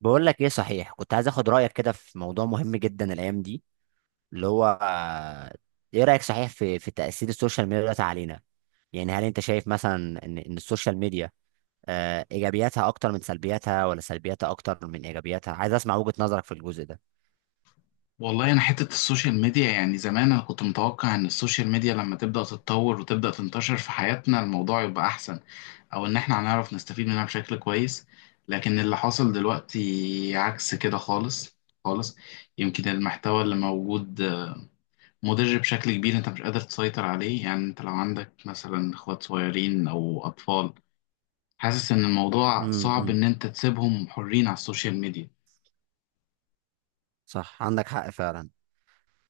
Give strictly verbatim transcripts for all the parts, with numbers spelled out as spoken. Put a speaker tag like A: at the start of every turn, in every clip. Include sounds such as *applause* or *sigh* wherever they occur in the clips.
A: بقول لك ايه صحيح، كنت عايز اخد رايك كده في موضوع مهم جدا الايام دي، اللي هو آه، ايه رايك صحيح في في تاثير السوشيال ميديا دلوقتي علينا؟ يعني هل انت شايف مثلا ان ان السوشيال ميديا آه، ايجابياتها اكتر من سلبياتها ولا سلبياتها اكتر من ايجابياتها؟ عايز اسمع وجهة نظرك في الجزء ده.
B: والله انا حته السوشيال ميديا، يعني زمان انا كنت متوقع ان السوشيال ميديا لما تبدا تتطور وتبدا تنتشر في حياتنا الموضوع يبقى احسن، او ان احنا هنعرف نستفيد منها بشكل كويس. لكن اللي حصل دلوقتي عكس كده خالص خالص. يمكن المحتوى اللي موجود مضر بشكل كبير، انت مش قادر تسيطر عليه. يعني انت لو عندك مثلا اخوات صغيرين او اطفال، حاسس ان الموضوع صعب
A: امم
B: ان انت تسيبهم حرين على السوشيال ميديا.
A: صح، عندك حق فعلا.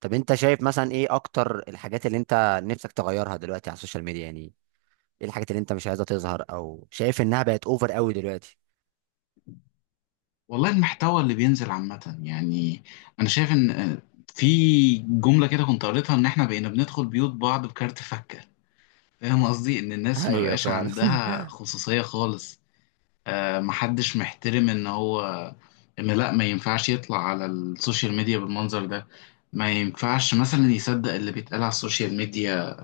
A: طب انت شايف مثلا ايه اكتر الحاجات اللي انت نفسك تغيرها دلوقتي على السوشيال ميديا؟ يعني ايه الحاجات اللي انت مش عايزها تظهر او شايف انها بقت اوفر قوي دلوقتي؟
B: والله المحتوى اللي بينزل عامة، يعني أنا شايف إن آه، في جملة كده كنت قريتها إن إحنا بقينا بندخل بيوت بعض بكارت فكة. فاهم قصدي؟ إن
A: *laughs*
B: الناس ما
A: ايوه
B: بقاش
A: فعلا.
B: عندها خصوصية خالص. آه، محدش محترم، إن هو إن لأ ما ينفعش يطلع على السوشيال ميديا بالمنظر ده، ما ينفعش مثلا يصدق اللي بيتقال على السوشيال ميديا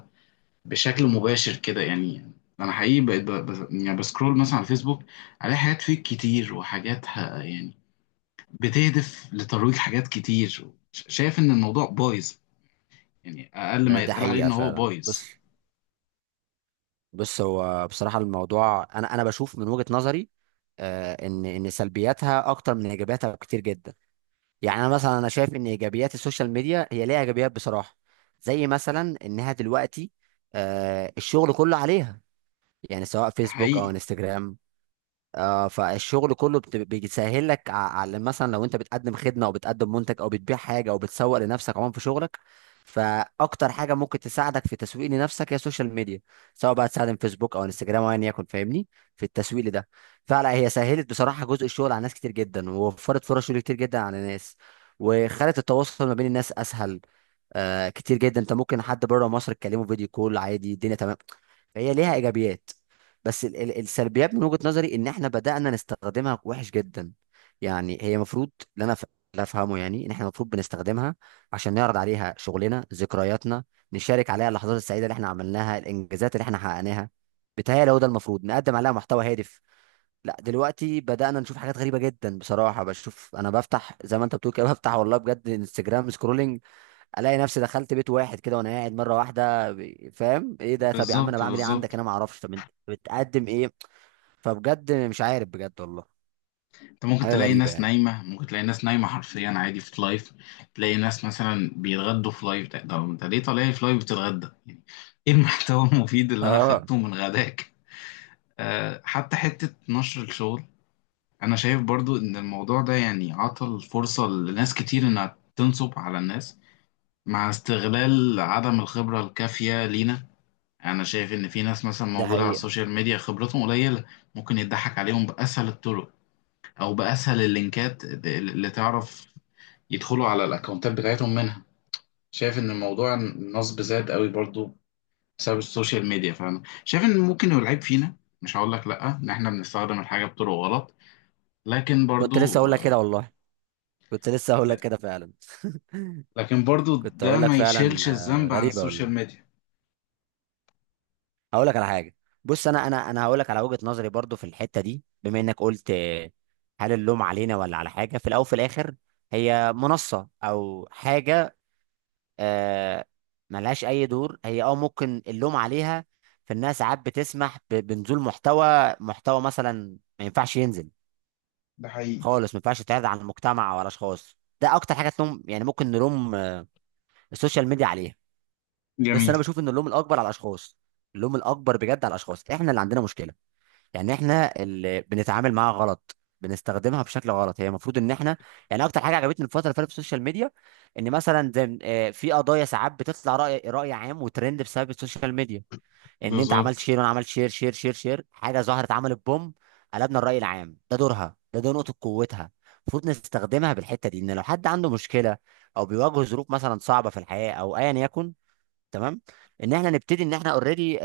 B: بشكل مباشر كده. يعني أنا حقيقي بقيت ب- بس- يعني بسكرول مثلا على الفيسبوك، ألاقي حاجات فيك كتير وحاجات ه- يعني بتهدف لترويج حاجات كتير. ش- شايف ان الموضوع بايظ، يعني اقل ما
A: ده
B: يتقال عليه
A: حقيقة
B: ان هو
A: فعلا.
B: بايظ.
A: بص، بص هو بصراحة الموضوع أنا أنا بشوف من وجهة نظري، آه، إن إن سلبياتها أكتر من إيجابياتها كتير جدا. يعني أنا مثلا أنا شايف إن إيجابيات السوشيال ميديا، هي ليها إيجابيات بصراحة، زي مثلا إنها دلوقتي آه، الشغل كله عليها. يعني سواء
B: ده
A: فيسبوك
B: حقيقي.
A: أو انستجرام. آه، فالشغل كله بت- بيسهل لك ع- على، مثلا لو انت بتقدم خدمه او بتقدم منتج او بتبيع حاجه او بتسوق لنفسك عموما في شغلك، فاكتر حاجه ممكن تساعدك في تسويق لنفسك هي السوشيال ميديا، سواء بقى تستخدم فيسبوك او انستجرام او ايا يكن، فاهمني؟ في التسويق ده فعلا هي سهلت بصراحه جزء الشغل على ناس كتير جدا، ووفرت فرص شغل كتير جدا على ناس، وخلت التواصل ما بين الناس اسهل آه كتير جدا. انت ممكن حد بره مصر تكلمه فيديو كول عادي، الدنيا تمام. فهي ليها ايجابيات. بس ال- ال- السلبيات من وجهة نظري ان احنا بدأنا نستخدمها وحش جدا. يعني هي المفروض، اللي انا ف- اللي افهمه يعني، ان احنا المفروض بنستخدمها عشان نعرض عليها شغلنا، ذكرياتنا، نشارك عليها اللحظات السعيدة اللي احنا عملناها، الانجازات اللي احنا حققناها. بتهيألي هو ده المفروض، نقدم عليها محتوى هادف. لا دلوقتي بدأنا نشوف حاجات غريبة جدا بصراحة. بشوف انا بفتح زي ما انت بتقول كده، *laughs* بفتح والله بجد انستجرام سكرولنج، الاقي نفسي دخلت بيت واحد كده وانا قاعد مره واحده ب- فاهم ايه ده؟ طب يا عم انا
B: بالظبط
A: بعمل ايه عندك؟
B: بالظبط.
A: انا ما اعرفش، طب انت بتقدم ايه؟ فبجد مش عارف بجد والله.
B: انت ممكن
A: حاجه
B: تلاقي
A: غريبه
B: ناس
A: يعني.
B: نايمه، ممكن تلاقي ناس نايمه حرفيا، عادي في لايف. تلاقي ناس مثلا بيتغدوا في لايف. ده ده انت ليه طالع لي في لايف بتتغدى يعني؟ ايه المحتوى المفيد اللي انا
A: اه،
B: خدته من غداك؟ أه، حتى حته نشر الشغل انا شايف برضو ان الموضوع ده يعني عطل فرصه لناس كتير انها تنصب على الناس، مع استغلال عدم الخبرة الكافية لينا. أنا شايف إن في ناس مثلا
A: ده
B: موجودة على
A: حقيقه.
B: السوشيال ميديا خبرتهم قليلة، ممكن يضحك عليهم بأسهل الطرق أو بأسهل اللينكات اللي تعرف يدخلوا على الأكونتات بتاعتهم منها. شايف إن الموضوع، النصب زاد قوي برضو بسبب السوشيال ميديا. فأنا شايف إن ممكن يبقى العيب فينا، مش هقول لك لأ، إن إحنا بنستخدم الحاجة بطرق غلط، لكن
A: كنت لسه
B: برضو
A: اقول لك كده
B: آه،
A: والله، كنت لسه اقول لك
B: لا.
A: كده فعلا. *laughs*
B: لكن برضو
A: كنت
B: ده
A: اقول لك
B: ما
A: فعلا.
B: يشيلش
A: آه،
B: الذنب عن
A: غريبه
B: السوشيال
A: والله.
B: ميديا.
A: هقول لك على حاجه. بص، انا انا انا هقول لك على وجهه نظري برضو في الحته دي، بما انك قلت آه، هل اللوم علينا ولا على حاجه؟ في الاول وفي الاخر هي منصه او حاجه، آه، ملهاش اي دور. هي اه ممكن اللوم عليها في انها ساعات بتسمح ب- بنزول محتوى محتوى مثلا ما ينفعش ينزل
B: ده حقيقي.
A: خالص، ما ينفعش يتعرض على المجتمع وعلى اشخاص. ده اكتر حاجه تلوم، يعني ممكن نلوم آه، السوشيال ميديا عليها. بس
B: جميل.
A: انا بشوف ان اللوم الاكبر على الاشخاص. اللوم الاكبر بجد على الاشخاص. احنا اللي عندنا مشكله، يعني احنا اللي بنتعامل معاها غلط، بنستخدمها بشكل غلط. هي المفروض ان احنا يعني، اكتر حاجه عجبتني الفتره اللي فاتت في السوشيال ميديا ان مثلا زي آه، في قضايا ساعات بتطلع راي راي عام وترند بسبب السوشيال ميديا، ان انت عملت
B: بالظبط.
A: شير وانا عملت شير، شير شير شير حاجه ظهرت عملت بوم، قلبنا الراي العام. ده دورها، ده ده نقطه قوتها. المفروض نستخدمها بالحته دي، ان لو حد عنده مشكله او بيواجه ظروف مثلا صعبه في الحياه او ايا يكن، تمام، ان احنا نبتدي ان احنا اوريدي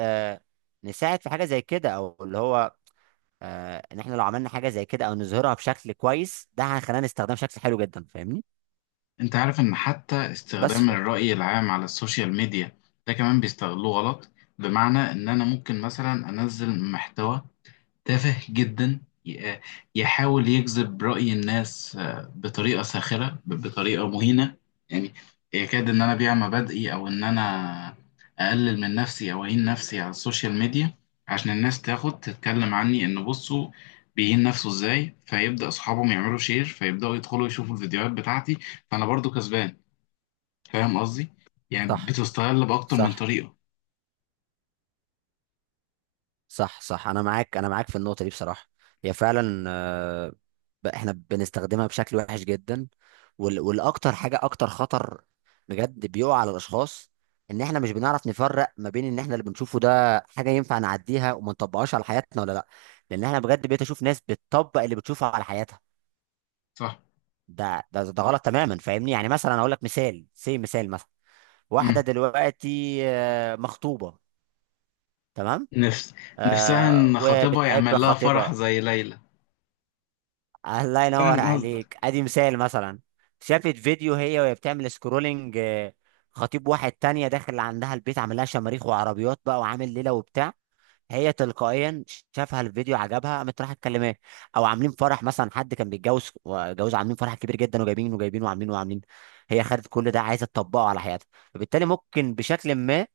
A: نساعد في حاجه زي كده. او اللي هو آه، ان احنا لو عملنا حاجه زي كده او نظهرها بشكل كويس، ده هيخلينا نستخدمها بشكل حلو جدا، فاهمني؟
B: انت عارف ان حتى
A: بس
B: استخدام
A: ف-
B: الرأي العام على السوشيال ميديا ده كمان بيستغلوه غلط؟ بمعنى ان انا ممكن مثلا انزل محتوى تافه جدا، ي- يحاول يجذب رأي الناس آه، بطريقة ساخرة، ب- بطريقة مهينة، يعني يكاد إن أنا أبيع مبادئي، أو إن أنا أقلل من نفسي أو أهين نفسي على السوشيال ميديا عشان الناس تاخد تتكلم عني، إن بصوا بيهين نفسه إزاي، فيبدأ أصحابهم يعملوا شير، فيبدأوا يدخلوا يشوفوا الفيديوهات بتاعتي، فأنا برضو كسبان. فاهم قصدي؟ يعني
A: صح،
B: بتستغل بأكتر من
A: صح.
B: طريقة.
A: صح صح انا معاك، انا معاك في النقطه دي بصراحه. هي فعلا آه، ب- احنا بنستخدمها بشكل وحش جدا. وال- والاكتر حاجه اكتر خطر بجد بيقع على الاشخاص، ان احنا مش بنعرف نفرق ما بين ان احنا اللي بنشوفه ده حاجه ينفع نعديها وما نطبقهاش على حياتنا ولا لا. لان احنا بجد بقيت اشوف ناس بتطبق اللي بتشوفه على حياتها.
B: صح؟
A: ده ده ده غلط تماما، فاهمني؟ يعني مثلا اقول لك مثال، سي مثال مثلا
B: مم.
A: واحده دلوقتي آه، مخطوبه، تمام،
B: نفس نفسها
A: آه
B: إن خطيبها
A: وبتحب
B: يعمل لها فرح
A: خطيبها،
B: زي ليلى.
A: الله ينور
B: فاهم قصدك.
A: عليك ادي مثال، مثلا شافت فيديو هي وهي بتعمل سكرولنج آه، خطيب واحد تانية داخل عندها البيت عامل لها شماريخ وعربيات بقى وعامل ليلة وبتاع، هي تلقائيا شافها الفيديو عجبها قامت رايحه تكلماه. او عاملين فرح مثلا، حد كان بيتجوز جوز عاملين فرح كبير جدا، وجايبين وجايبين وعاملين وعاملين، هي خدت كل ده عايزه تطبقه على حياتها، فبالتالي ممكن بشكل ما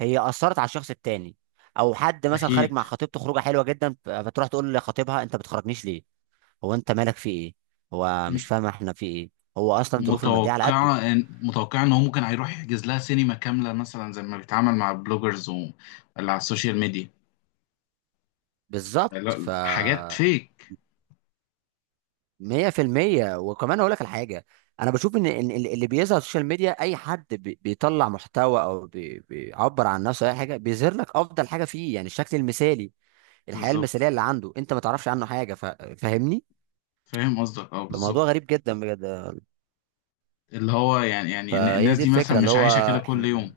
A: هي اثرت على الشخص التاني. او حد مثلا خارج
B: اكيد.
A: مع خطيبته خروجه حلوه جدا ف- فتروح تقول لخطيبها انت بتخرجنيش ليه؟ هو انت مالك في ايه؟ هو
B: م-
A: مش فاهم احنا في ايه، هو اصلا ظروفه الماديه على قده.
B: متوقعه ان متوقعه ان هو ممكن هيروح يحجز لها سينما كامله مثلا، زي ما بيتعامل مع البلوجرز و... اللي على السوشيال ميديا.
A: بالظبط.
B: لا
A: ف
B: لا، حاجات فيك.
A: مية في المية. وكمان أقول لك الحاجة، أنا بشوف إن إن ال- اللي بيظهر على السوشيال ميديا، أي حد بي- بيطلع محتوى أو بي- بيعبر عن نفسه، أي حاجة بيظهر لك أفضل حاجة فيه، يعني الشكل المثالي، الحياة
B: بالظبط.
A: المثالية اللي عنده، أنت ما تعرفش عنه حاجة. ف- فاهمني؟
B: فاهم قصدك، اه
A: فموضوع
B: بالظبط.
A: غريب جدا بجد.
B: اللي هو يعني، يعني إن
A: فهي
B: الناس
A: دي
B: دي مثلا
A: الفكرة، اللي
B: مش عايشه كده
A: هو
B: كل يوم.
A: إحنا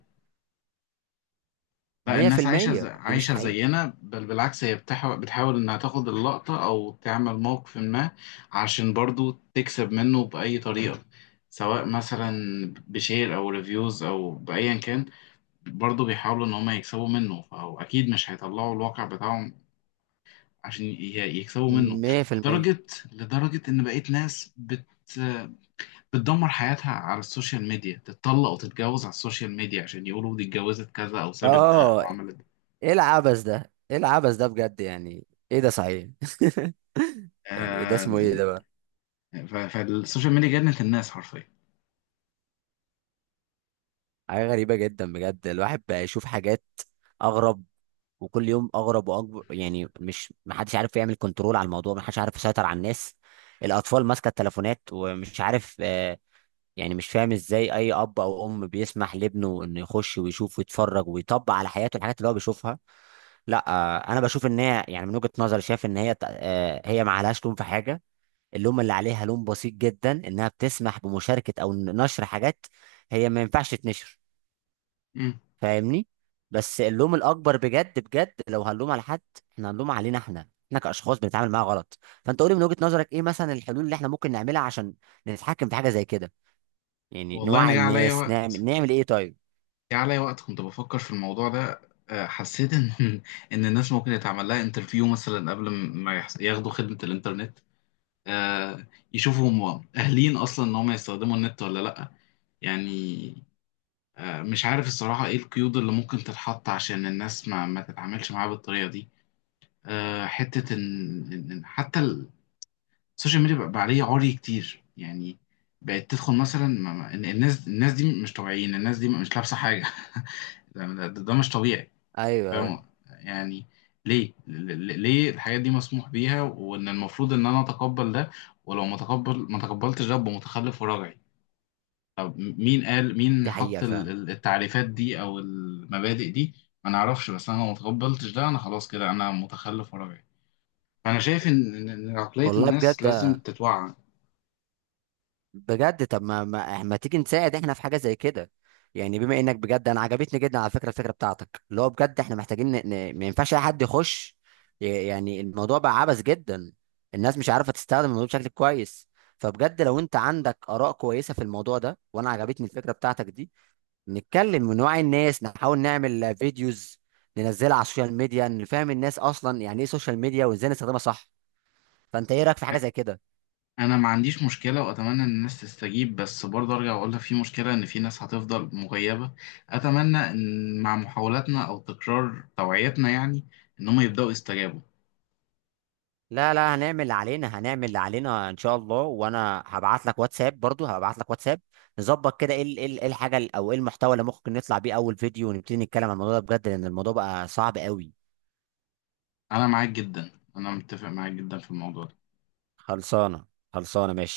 B: لا،
A: مية في
B: الناس عايشة ز...
A: المية دي مش
B: عايشة
A: حقيقة.
B: زينا، بل بالعكس، هي بتحاول بتحاول إنها تاخد اللقطة أو تعمل موقف ما عشان برضو تكسب منه بأي طريقة، سواء مثلا بشير أو ريفيوز أو بأيا كان. برضو بيحاولوا إن هما يكسبوا منه، فهو أكيد مش هيطلعوا الواقع بتاعهم عشان ي- يكسبوا منه.
A: مية في المية.
B: لدرجة، لدرجة إن بقيت ناس بت بتدمر حياتها على السوشيال ميديا، تتطلق وتتجوز على السوشيال ميديا عشان يقولوا دي اتجوزت كذا أو سابت ده أو
A: آه،
B: عملت ده.
A: إيه العبث ده؟ إيه العبث ده بجد يعني؟ إيه ده صحيح؟ *laughs* يعني إيه ده؟
B: آه،
A: اسمه إيه ده بقى؟
B: ف- فالسوشيال ميديا جنت الناس حرفيا.
A: حاجة غريبة جدا بجد. الواحد بقى يشوف حاجات أغرب، وكل يوم أغرب وأكبر. يعني مش، محدش عارف يعمل كنترول على الموضوع، محدش عارف يسيطر على الناس. الأطفال ماسكة التليفونات ومش عارف آه، يعني مش فاهم إزاي أي أب أو أم بيسمح لابنه إنه يخش ويشوف ويتفرج ويطبق على حياته الحاجات اللي هو بيشوفها. لا آه، أنا بشوف إن هي يعني من وجهة نظري شايف إن هي آه، هي ما عليهاش لوم في حاجة. اللوم اللي عليها لوم بسيط جدا، إنها بتسمح بمشاركة أو نشر حاجات هي ما ينفعش تنشر،
B: مم.
A: فاهمني؟ بس اللوم الاكبر بجد بجد لو هنلوم على حد، احنا هنلوم علينا احنا، احنا كاشخاص بنتعامل معاها غلط. فانت قولي من وجهة نظرك ايه مثلا الحلول اللي احنا ممكن نعملها عشان نتحكم في حاجه زي كده؟ يعني
B: والله انا
A: نوعي
B: جه عليا
A: الناس،
B: وقت
A: نعمل، نعمل ايه طيب؟
B: جه عليا وقت كنت بفكر في الموضوع ده، آه، حسيت ان *laughs* ان الناس ممكن يتعمل لها انترفيو مثلا قبل ما يحس- ياخدوا خدمة الانترنت، آه، يشوفوا هم اهلين اصلا ان هم يستخدموا النت ولا لا، يعني. آه، مش عارف الصراحة ايه القيود اللي ممكن تتحط عشان الناس ما ما تتعاملش معاها بالطريقة دي. آه، حتة ان إن- إن حتى السوشيال ميديا بقى بقى عليه عري كتير يعني. بقت تدخل مثلا ما- ما- إن- الناس الناس دي مش طبيعيين، الناس دي مش لابسه حاجه. *laughs* ده, ده, ده مش طبيعي.
A: ايوه، أيوة،
B: فاهم يعني. ليه ل- ل- ليه الحاجات دي مسموح بيها، وان المفروض ان انا اتقبل ده، ولو ما تقبل ما تقبلتش ده أبقى متخلف وراجعي؟ طب م- مين قال، مين
A: دي
B: حط
A: حقيقه
B: ال-
A: فعلا.
B: ال- التعريفات دي او المبادئ دي؟ ما نعرفش. بس انا لو ما تقبلتش ده انا خلاص كده انا متخلف وراجعي. فانا شايف ان إن- إن عقليه
A: والله
B: الناس
A: بجد،
B: لازم تتوعى.
A: بجد طب ما ما, ما تيجي نساعد احنا في حاجه زي كده؟ يعني بما انك بجد انا عجبتني جدا على فكره الفكره بتاعتك، اللي هو بجد احنا محتاجين ن... ن... ما ينفعش اي حد يخش، ي- يعني الموضوع بقى عبث جدا، الناس مش عارفه تستخدم الموضوع بشكل كويس. فبجد لو انت عندك اراء كويسه في الموضوع ده، وانا عجبتني الفكره بتاعتك دي، نتكلم ونوعي الناس، نحاول نعمل فيديوز ننزلها على السوشيال ميديا، نفهم الناس اصلا يعني ايه سوشيال ميديا وازاي نستخدمها صح. فانت ايه رايك في حاجه زي كده؟
B: انا ما عنديش مشكله، واتمنى ان الناس تستجيب، بس برضه ارجع واقول لك في مشكله، ان في ناس هتفضل مغيبه. اتمنى ان مع محاولاتنا او تكرار توعيتنا يعني، ان هم يبداوا يستجابوا.
A: لا لا، هنعمل اللي علينا، هنعمل اللي علينا ان شاء الله. وانا هبعت لك واتساب، برضو هبعت لك واتساب، نظبط كده ايه ال- إيه ال- إيه الحاجه ال- او ايه المحتوى اللي ممكن نطلع بيه اول فيديو ونبتدي نتكلم عن الموضوع ده بجد، لان الموضوع بقى صعب قوي.
B: انا معاك جدا، انا متفق معاك جدا في الموضوع ده.
A: خلصانه، خلصانه ماشي.